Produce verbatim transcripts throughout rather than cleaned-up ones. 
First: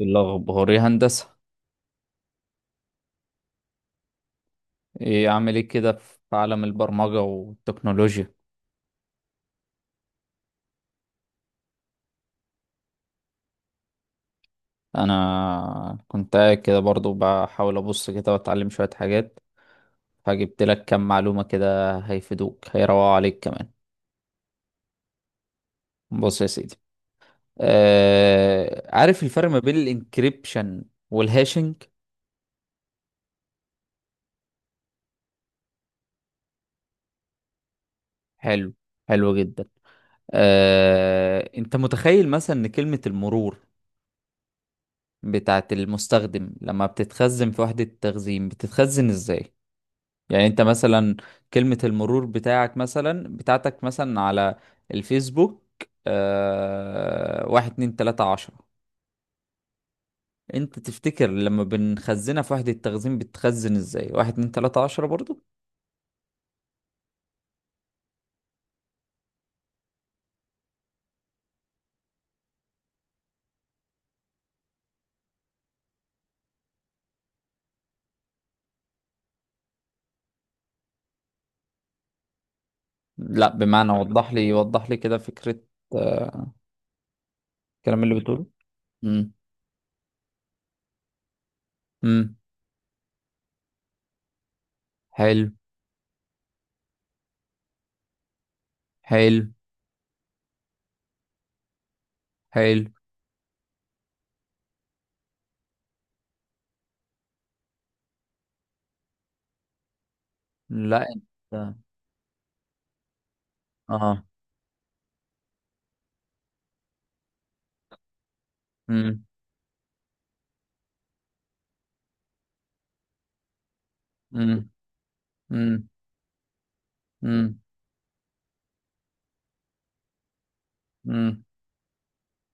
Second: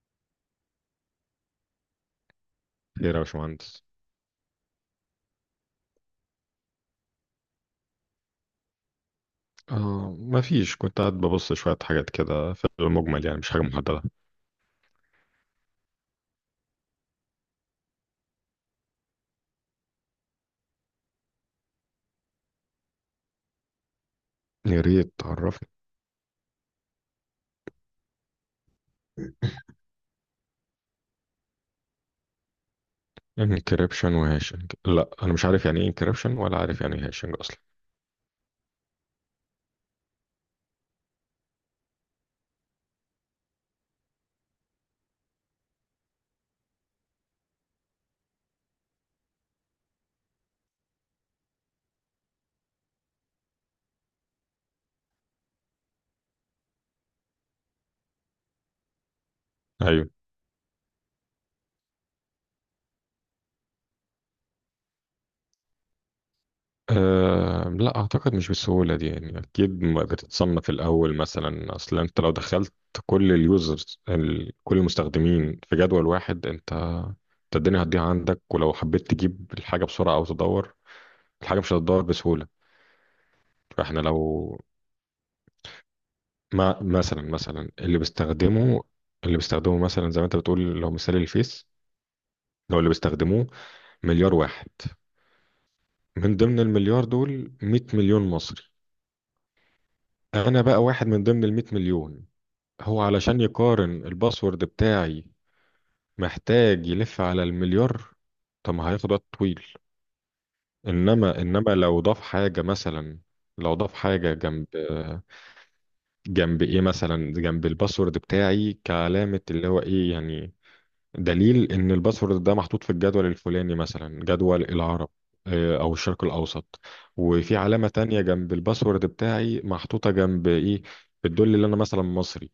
الأخباري هندسة، خير يا باشمهندس. إيه أعمل إيه كده في عالم البرمجة والتكنولوجيا؟ آه، ما فيش، كنت قاعد ببص شوية حاجات كده، في المجمل يعني مش حاجة محددة. أنا كنت قاعد كده برضو بحاول أبص كده وأتعلم شوية حاجات. فجبت لك كام معلومة كده، هيفيدوك، هيروقوا عليك كمان. يا ريت تعرفني. بص يا سيدي. آه، عارف الفرق ما بين الانكريبشن والهاشنج؟ انكريبشن وهاشنج، لا أنا مش عارف يعني ايه انكريبشن، ولا عارف يعني ايه هاشنج أصلا. حلو، حلو جدا. آه، أنت متخيل مثلا إن كلمة المرور بتاعت المستخدم لما بتتخزن في وحدة التخزين بتتخزن إزاي؟ يعني انت مثلا، كلمة المرور بتاعك مثلا، بتاعتك مثلا، على الفيسبوك. آه... واحد اتنين تلاتة عشرة. أيوه. انت تفتكر لما بنخزنها في وحدة التخزين بتخزن ازاي؟ واحد اتنين تلاتة عشرة برضو؟ آه، لا أعتقد، مش بالسهولة دي يعني، أكيد ما بتتصنف الأول مثلا. أصلا أنت لو دخلت كل اليوزرز ال- كل المستخدمين في جدول واحد، أنت أنت الدنيا هتضيع عندك، ولو حبيت تجيب الحاجة بسرعة أو تدور الحاجة مش هتدور بسهولة. لا، بمعنى، فاحنا وضح لو لي وضح لي كده فكرة. آه... ما مثلا مثلا اللي الكلام اللي بتقوله. بيستخدمه امم اللي بيستخدمه مثلا، زي ما انت بتقول، لو مثال الفيس، امم لو اللي بيستخدموه مليار واحد. حلو، من ضمن المليار دول مئة مليون مصري، حلو، انا بقى واحد من ضمن ال مئة مليون. حلو. هو علشان يقارن الباسورد بتاعي محتاج يلف على المليار، طب ما هياخد وقت طويل. لا، انت. انما انما لو ضاف حاجة مثلا لو ضاف اه حاجة جنب جنب ايه مثلا، جنب الباسورد بتاعي امم كعلامة، اللي هو ايه يعني، دليل ان الباسورد ده محطوط في الجدول الفلاني، مثلا جدول امم العرب. آه، امم او الشرق الاوسط. وفي علامة تانية جنب الباسورد بتاعي محطوطة جنب ايه، امم بتدل ان انا مثلا مصري.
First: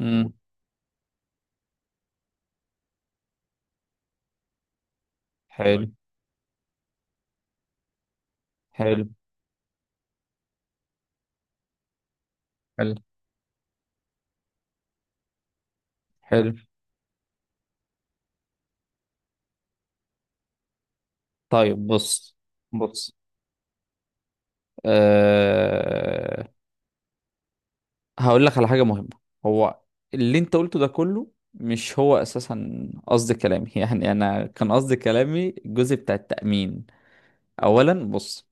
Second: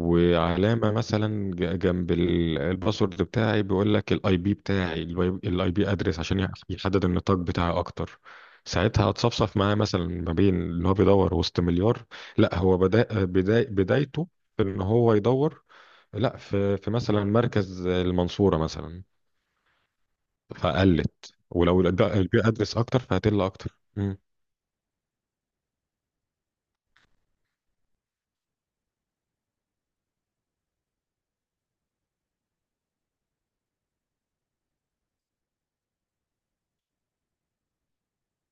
امم مثلا ج- جنب ال- الباسورد بتاعي بيقول لك الاي بي بتاعي، الاي حلو، بي ادرس عشان يح- يحدد النطاق بتاعي اكتر. حلو، ساعتها هتصفصف معاه، مثلا ما بين ان هو بيدور وسط مليار، لا هو حلو، بدأ بدا بدايته في ان هو يدور، لا حلو. في في مثلا مركز المنصورة مثلا. فقلت ولو طيب، الد- بص، البيئة أدرس أكتر بص. فهتقل أكتر مم. أه... هقول لك على حاجة مهمة. هو اللي انت قلته ده كله مش هو اساسا قصد كلامي. يعني انا كان قصد كلامي الجزء بتاع التأمين. اولا، بص.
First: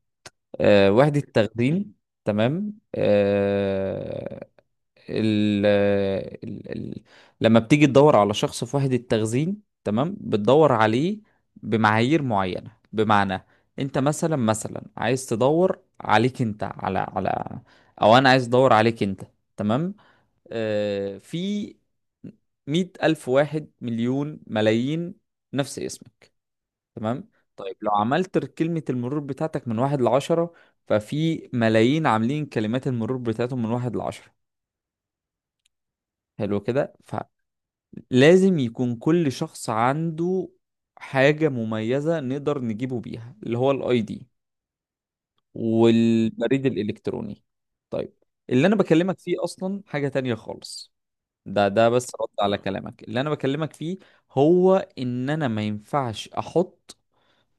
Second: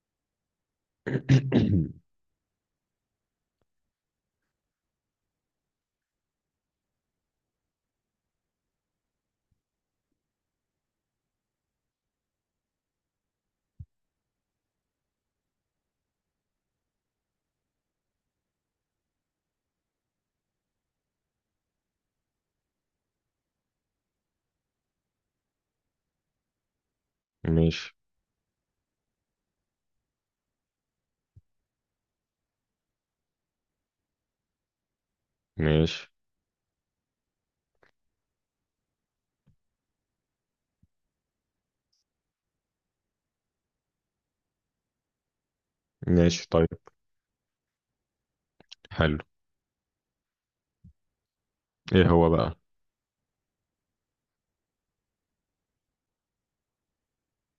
أه... وحدة تخزين، تمام. أه... ال ال ال لما بتيجي تدور على شخص في وحدة تخزين، تمام، بتدور عليه بمعايير معينة، بمعنى، انت مثلا، مثلا عايز تدور عليك انت، على على، او انا عايز ادور عليك انت، تمام. آه، في مية ألف، واحد مليون، ملايين نفس اسمك، تمام. طيب، لو ماشي. عملت كلمة المرور بتاعتك من واحد لعشرة، ففي ملايين عاملين كلمات المرور بتاعتهم من واحد لعشرة. ماشي. حلو كده، لازم يكون كل شخص عنده حاجة مميزة نقدر نجيبه بيها، اللي هو الاي دي ماشي، والبريد طيب. الالكتروني. طيب، اللي انا بكلمك حلو. فيه اصلا حاجة تانية خالص. ده ده إيه بس رد هو على بقى؟ كلامك اللي انا بكلمك فيه. هو ان انا ما ينفعش احط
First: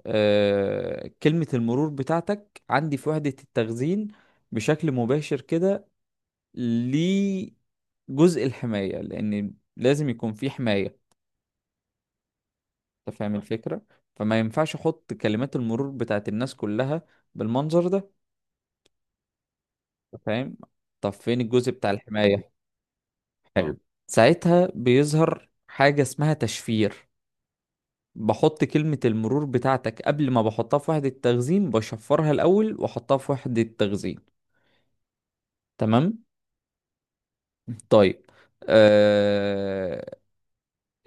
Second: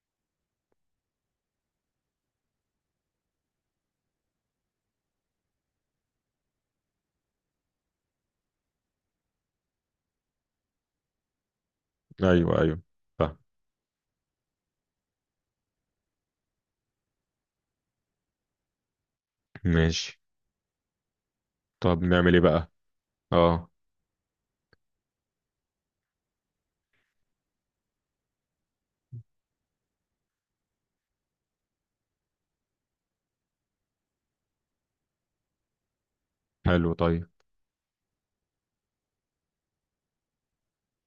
آه كلمة المرور بتاعتك عندي في وحدة التخزين بشكل مباشر كده، لجزء الحماية، لان لازم يكون في حماية. أيوه، أيوه. انت فاهم فاهم. الفكرة؟ فما ينفعش احط كلمات المرور بتاعت الناس كلها بالمنظر ده. ماشي. انت فاهم؟ طب فين الجزء بتاع طب نعمل إيه الحماية؟ بقى؟ أه. حلو. ساعتها بيظهر حاجة اسمها تشفير، بحط كلمة المرور بتاعتك قبل ما بحطها في وحدة تخزين، بشفرها الأول وأحطها في وحدة تخزين، تمام. حلو، طيب. طيب. آه...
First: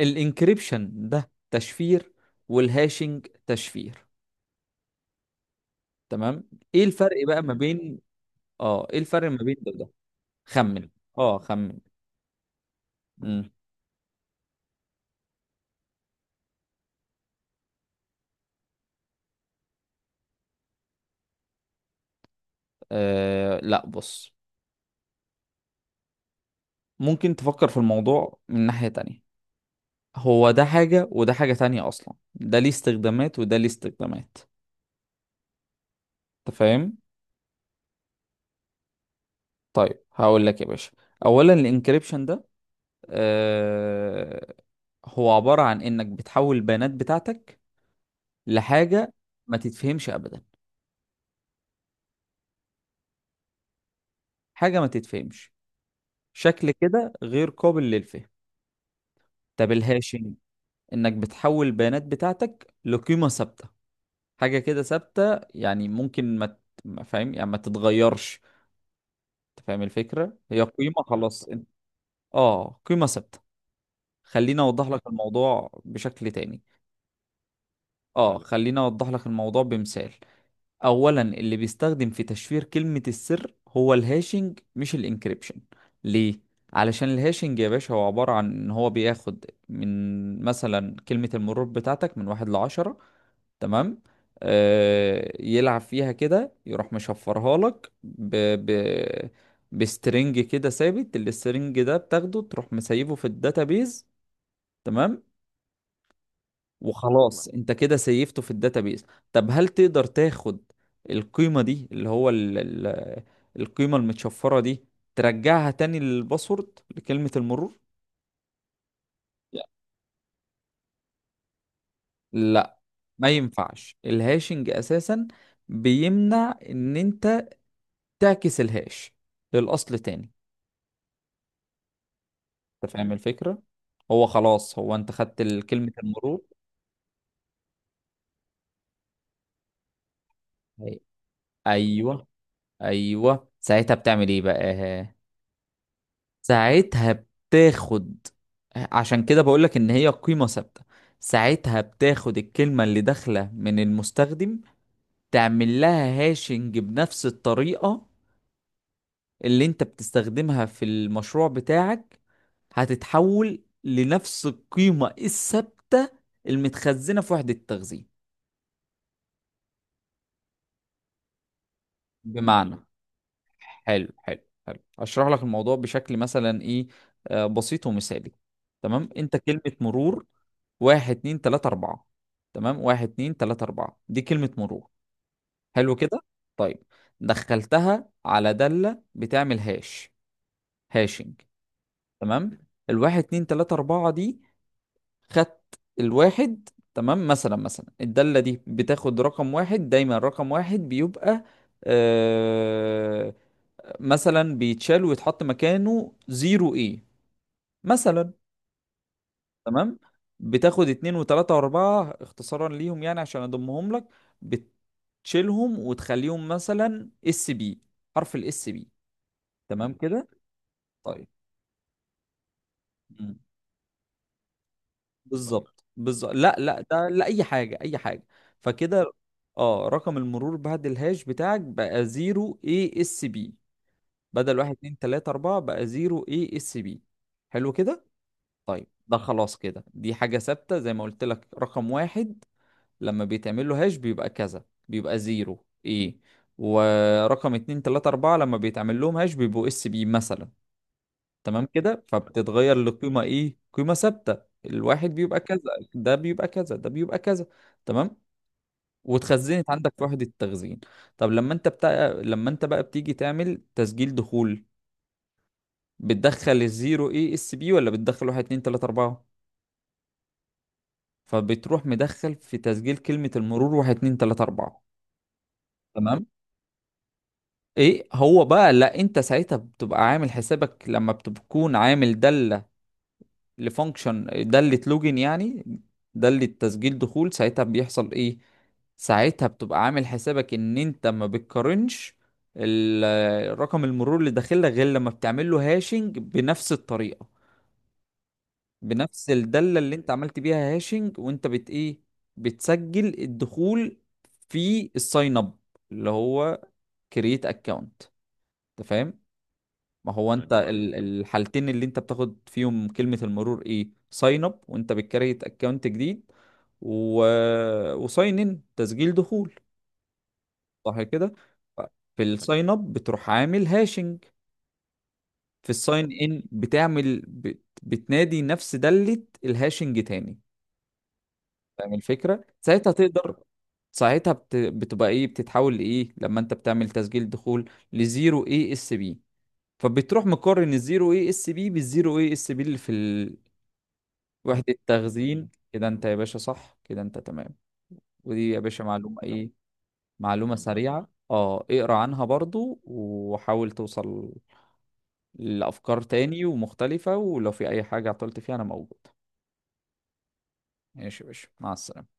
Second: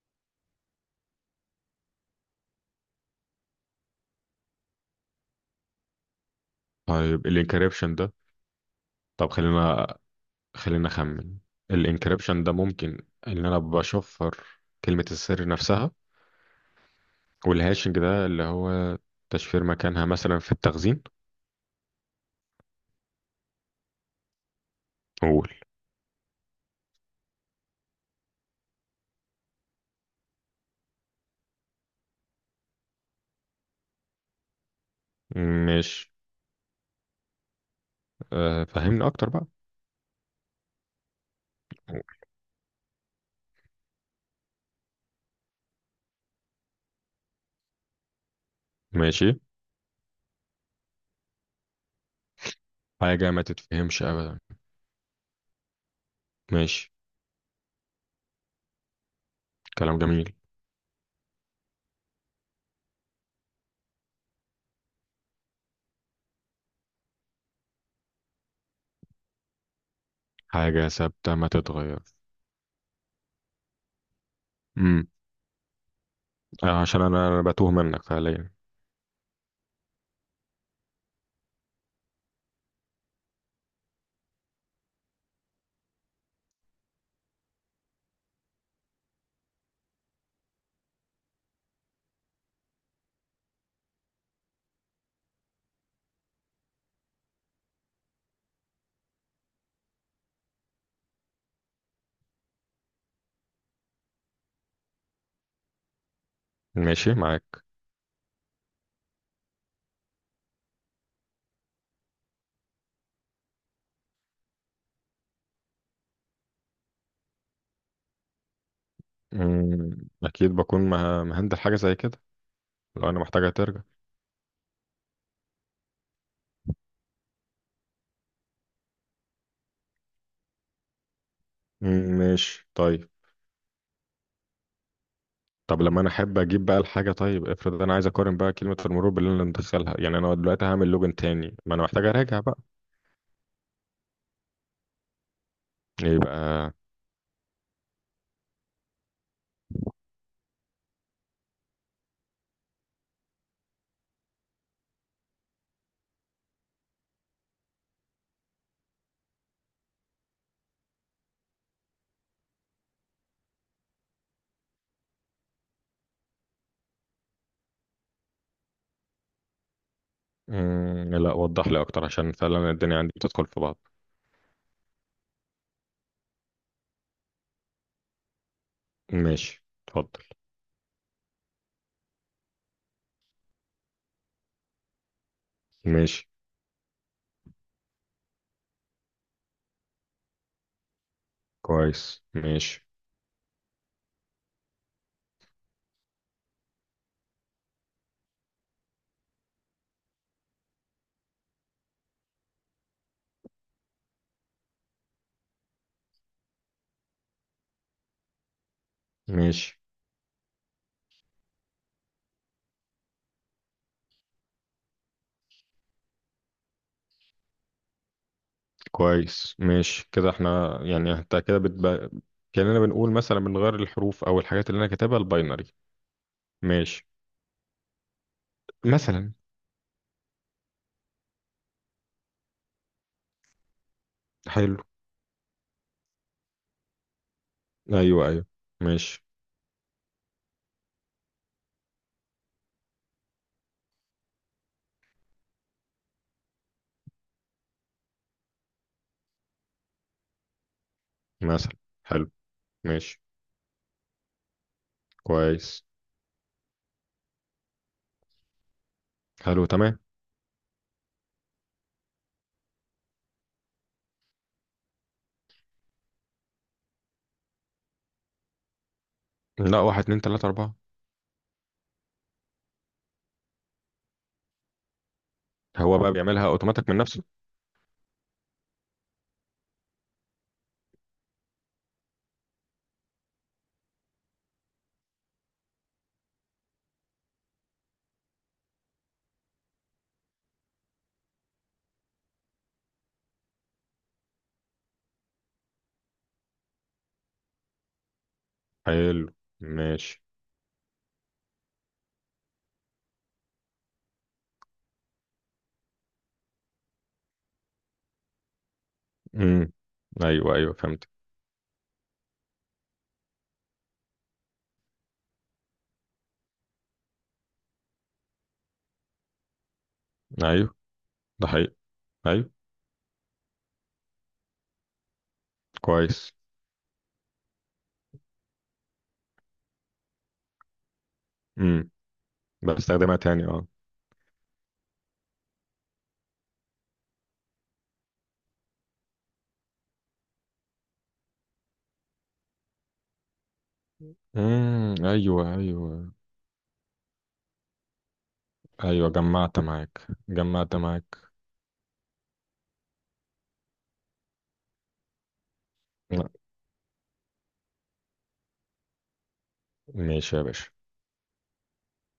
الانكريبشن ده تشفير، والهاشing تشفير، تمام. ايه الفرق طيب بقى ما الانكريبشن بين ده، اه ايه الفرق طب ما بين ده خلينا، وده؟ خلينا خمن. اه، أخمن. خمن. الانكريبشن ده ممكن إن مم. أنا بشفر كلمة السر نفسها، والهاشنج ده اللي هو تشفير مكانها مثلا في التخزين. آه، لا. بص، قول. ممكن تفكر في الموضوع من ناحية تانية. هو ده حاجة وده حاجة تانية، أصلا ده ليه استخدامات وده ليه استخدامات. ماشي. أنت فاهم؟ آه، فهمني اكتر بقى. طيب، هقول لك يا باشا. أولا، الإنكريبشن ده، آه هو عبارة عن إنك بتحول البيانات بتاعتك لحاجة ماشي. ما تتفهمش أبدا. حاجة ما تتفهمش ابدا. حاجة ما تتفهمش، شكل ماشي. كده غير قابل للفهم. طب كلام الهاشing، جميل. إنك بتحول البيانات بتاعتك لقيمة ثابتة. حاجة كده ثابتة، يعني ممكن ما ت- ما فاهم، يعني ما تتغيرش. انت فاهم الفكرة؟ هي حاجة قيمة، ثابتة خلاص، ما انت. تتغير. اه، قيمة ثابتة. خليني اوضح لك امم الموضوع بشكل تاني. آه، عشان انا أنا بتوه منك اه، فعليا. خليني اوضح لك الموضوع بمثال. اولا، اللي بيستخدم في تشفير كلمة السر هو الهاشنج، مش الانكريبشن. ليه؟ علشان الهاشنج يا باشا، هو عبارة عن ان هو بياخد من مثلا كلمة المرور بتاعتك من واحد لعشرة، تمام. آه يلعب فيها كده، يروح مشفرها لك ب... ب... بسترنج كده ثابت. السترنج ده بتاخده تروح مسيبه في الداتابيز، تمام. ماشي وخلاص، معاك. انت كده سيفته في الداتابيز. طب، هل تقدر تاخد القيمة دي، اللي هو ال... ال... القيمة المتشفرة دي، ترجعها تاني للباسورد، لكلمة المرور؟ مم. اكيد بكون مه- مهندل حاجة زي كده. لا، لو انا ما محتاجة ترجع. ينفعش. الهاشنج اساسا بيمنع ان انت تعكس الهاش للأصل تاني. مم، ماشي أنت طيب. فاهم الفكرة؟ هو خلاص، هو أنت خدت ال- طب كلمة لما انا احب المرور. اجيب بقى الحاجة، طيب افرض انا عايز اقارن بقى كلمة المرور باللي انا مدخلها، يعني انا دلوقتي هعمل أي- لوجن تاني، ما انا محتاج أيوه، اراجع بقى. أيوه. ساعتها بتعمل إيه بقى؟ يبقى. ساعتها بتاخد عشان كده بقولك إن هي قيمة ثابتة. ساعتها بتاخد الكلمة اللي داخلة من المستخدم، تعمل لها هاشنج بنفس الطريقة اللي انت بتستخدمها في المشروع بتاعك، هتتحول لنفس القيمة الثابتة المتخزنة في وحدة التخزين. مم، لا وضح لي اكتر عشان بمعنى فعلا جميل. الدنيا عندي بتدخل في بعض. حلو، حلو، حلو. هشرح لك الموضوع بشكل مثلا ايه؟ آه، بسيط ومثالي. تمام، انت كلمة ماشي، اتفضل. مرور واحد اتنين تلاتة أربعة. تمام، واحد اتنين تلاتة أربعة دي كلمة مرور، حلو كده، ماشي. طيب. دخلتها على دالة بتعمل هاش، هاشنج، كويس، تمام. ماشي. الواحد اتنين تلاتة أربعة دي، خدت الواحد، تمام. مثلا، مثلا الدالة دي بتاخد رقم واحد دايما. رقم واحد بيبقى آه مثلا بيتشال ويتحط مكانه زيرو ايه مثلا، ماشي. تمام. بتاخد اتنين وتلاتة واربعة اختصارا ليهم، يعني عشان اضمهم لك، بتشيلهم وتخليهم مثلا اس بي. حرف الاس بي، كويس تمام ماشي كده، كده احنا يعني طيب. انت كده بتبقى كأننا بنقول مثلا بنغير الحروف او الحاجات اللي انا كاتبها الباينري بالظبط، بالظبط. لا، لا، ماشي ده لا. اي حاجه، اي حاجه. فكده، مثلا. اه، رقم المرور بعد الهاش بتاعك بقى صفر اي اس بي، بدل واحد حلو. اتنين ثلاثة اربعة بقى صفر اي اس بي. حلو كده، ايوه، ايوه. طيب. ده ماشي. خلاص كده، دي حاجه ثابته زي ما قلت لك. رقم واحد لما بيتعمل له هاش بيبقى كذا، بيبقى صفر اي. ورقم اثنين ثلاثة اربعة لما بيتعمل لهم هاش بيبقوا اس بي مثلا. تمام مثلا. كده، حلو. فبتتغير ماشي. لقيمة ايه؟ قيمة ثابتة. الواحد بيبقى كذا، كويس. ده بيبقى كذا، ده بيبقى كذا، تمام. حلو، واتخزنت عندك تمام. في وحدة التخزين. طب لما انت بتاع لما انت بقى بتيجي تعمل تسجيل دخول، بتدخل الزيرو ايه اس بي ولا بتدخل واحد اتنين تلاتة اربعة؟ لا، واحد اتنين تلاتة أربعة. فبتروح مدخل في تسجيل كلمة المرور واحد اتنين تلاتة اربعة، هو بقى تمام. بيعملها اوتوماتيك من نفسه؟ ايه هو بقى؟ لا، انت ساعتها بتبقى عامل حسابك لما بتكون عامل دالة، لفانكشن، دالة لوجن يعني، دالة تسجيل دخول. ساعتها بيحصل ايه؟ ساعتها بتبقى عامل حسابك ان انت ما بتقارنش ال- رقم المرور اللي داخل لك، غير لما بتعمل له هاشنج بنفس الطريقة، حلو. بنفس الدالة اللي انت ماشي. عملت بيها هاشنج. وانت بت ايه؟ بتسجل الدخول في الساين اب، اللي هو كرييت اكونت. انت فاهم؟ امم. ما هو انت ايوه، يعني ايوه، ال- فهمت. الحالتين اللي انت بتاخد فيهم كلمة المرور ايه: ساين اب وانت بتكريت اكونت جديد، و... وساين ان تسجيل دخول، ايوه. صح كده؟ ده حقيقي. في ايوه. الساين اب بتروح عامل هاشنج. في الساين كويس. ان بتعمل بت... بتنادي نفس دالة الهاشنج تاني. امم. فاهم الفكرة؟ ساعتها بستخدمها تقدر. تاني، اه. ساعتها بت... بتبقى ايه؟ بتتحول لايه لما انت بتعمل تسجيل دخول لزيرو اي اس بي؟ فبتروح مقارن الزيرو اي اس بي بالزيرو اي اس بي اللي في وحدة امم. تخزين، ايوه، كده انت ايوه. يا باشا، صح كده، انت تمام. ودي يا باشا ايوه، معلومة ايه؟ جمعت معاك، معلومة جمعت سريعة. معاك. اه، اقرا عنها برضو، وحاول توصل لأفكار لا. تاني ومختلفة، ولو في أي حاجة عطلت فيها أنا موجود. ماشي يا باشا. ماشي يا باشا، مع السلامة.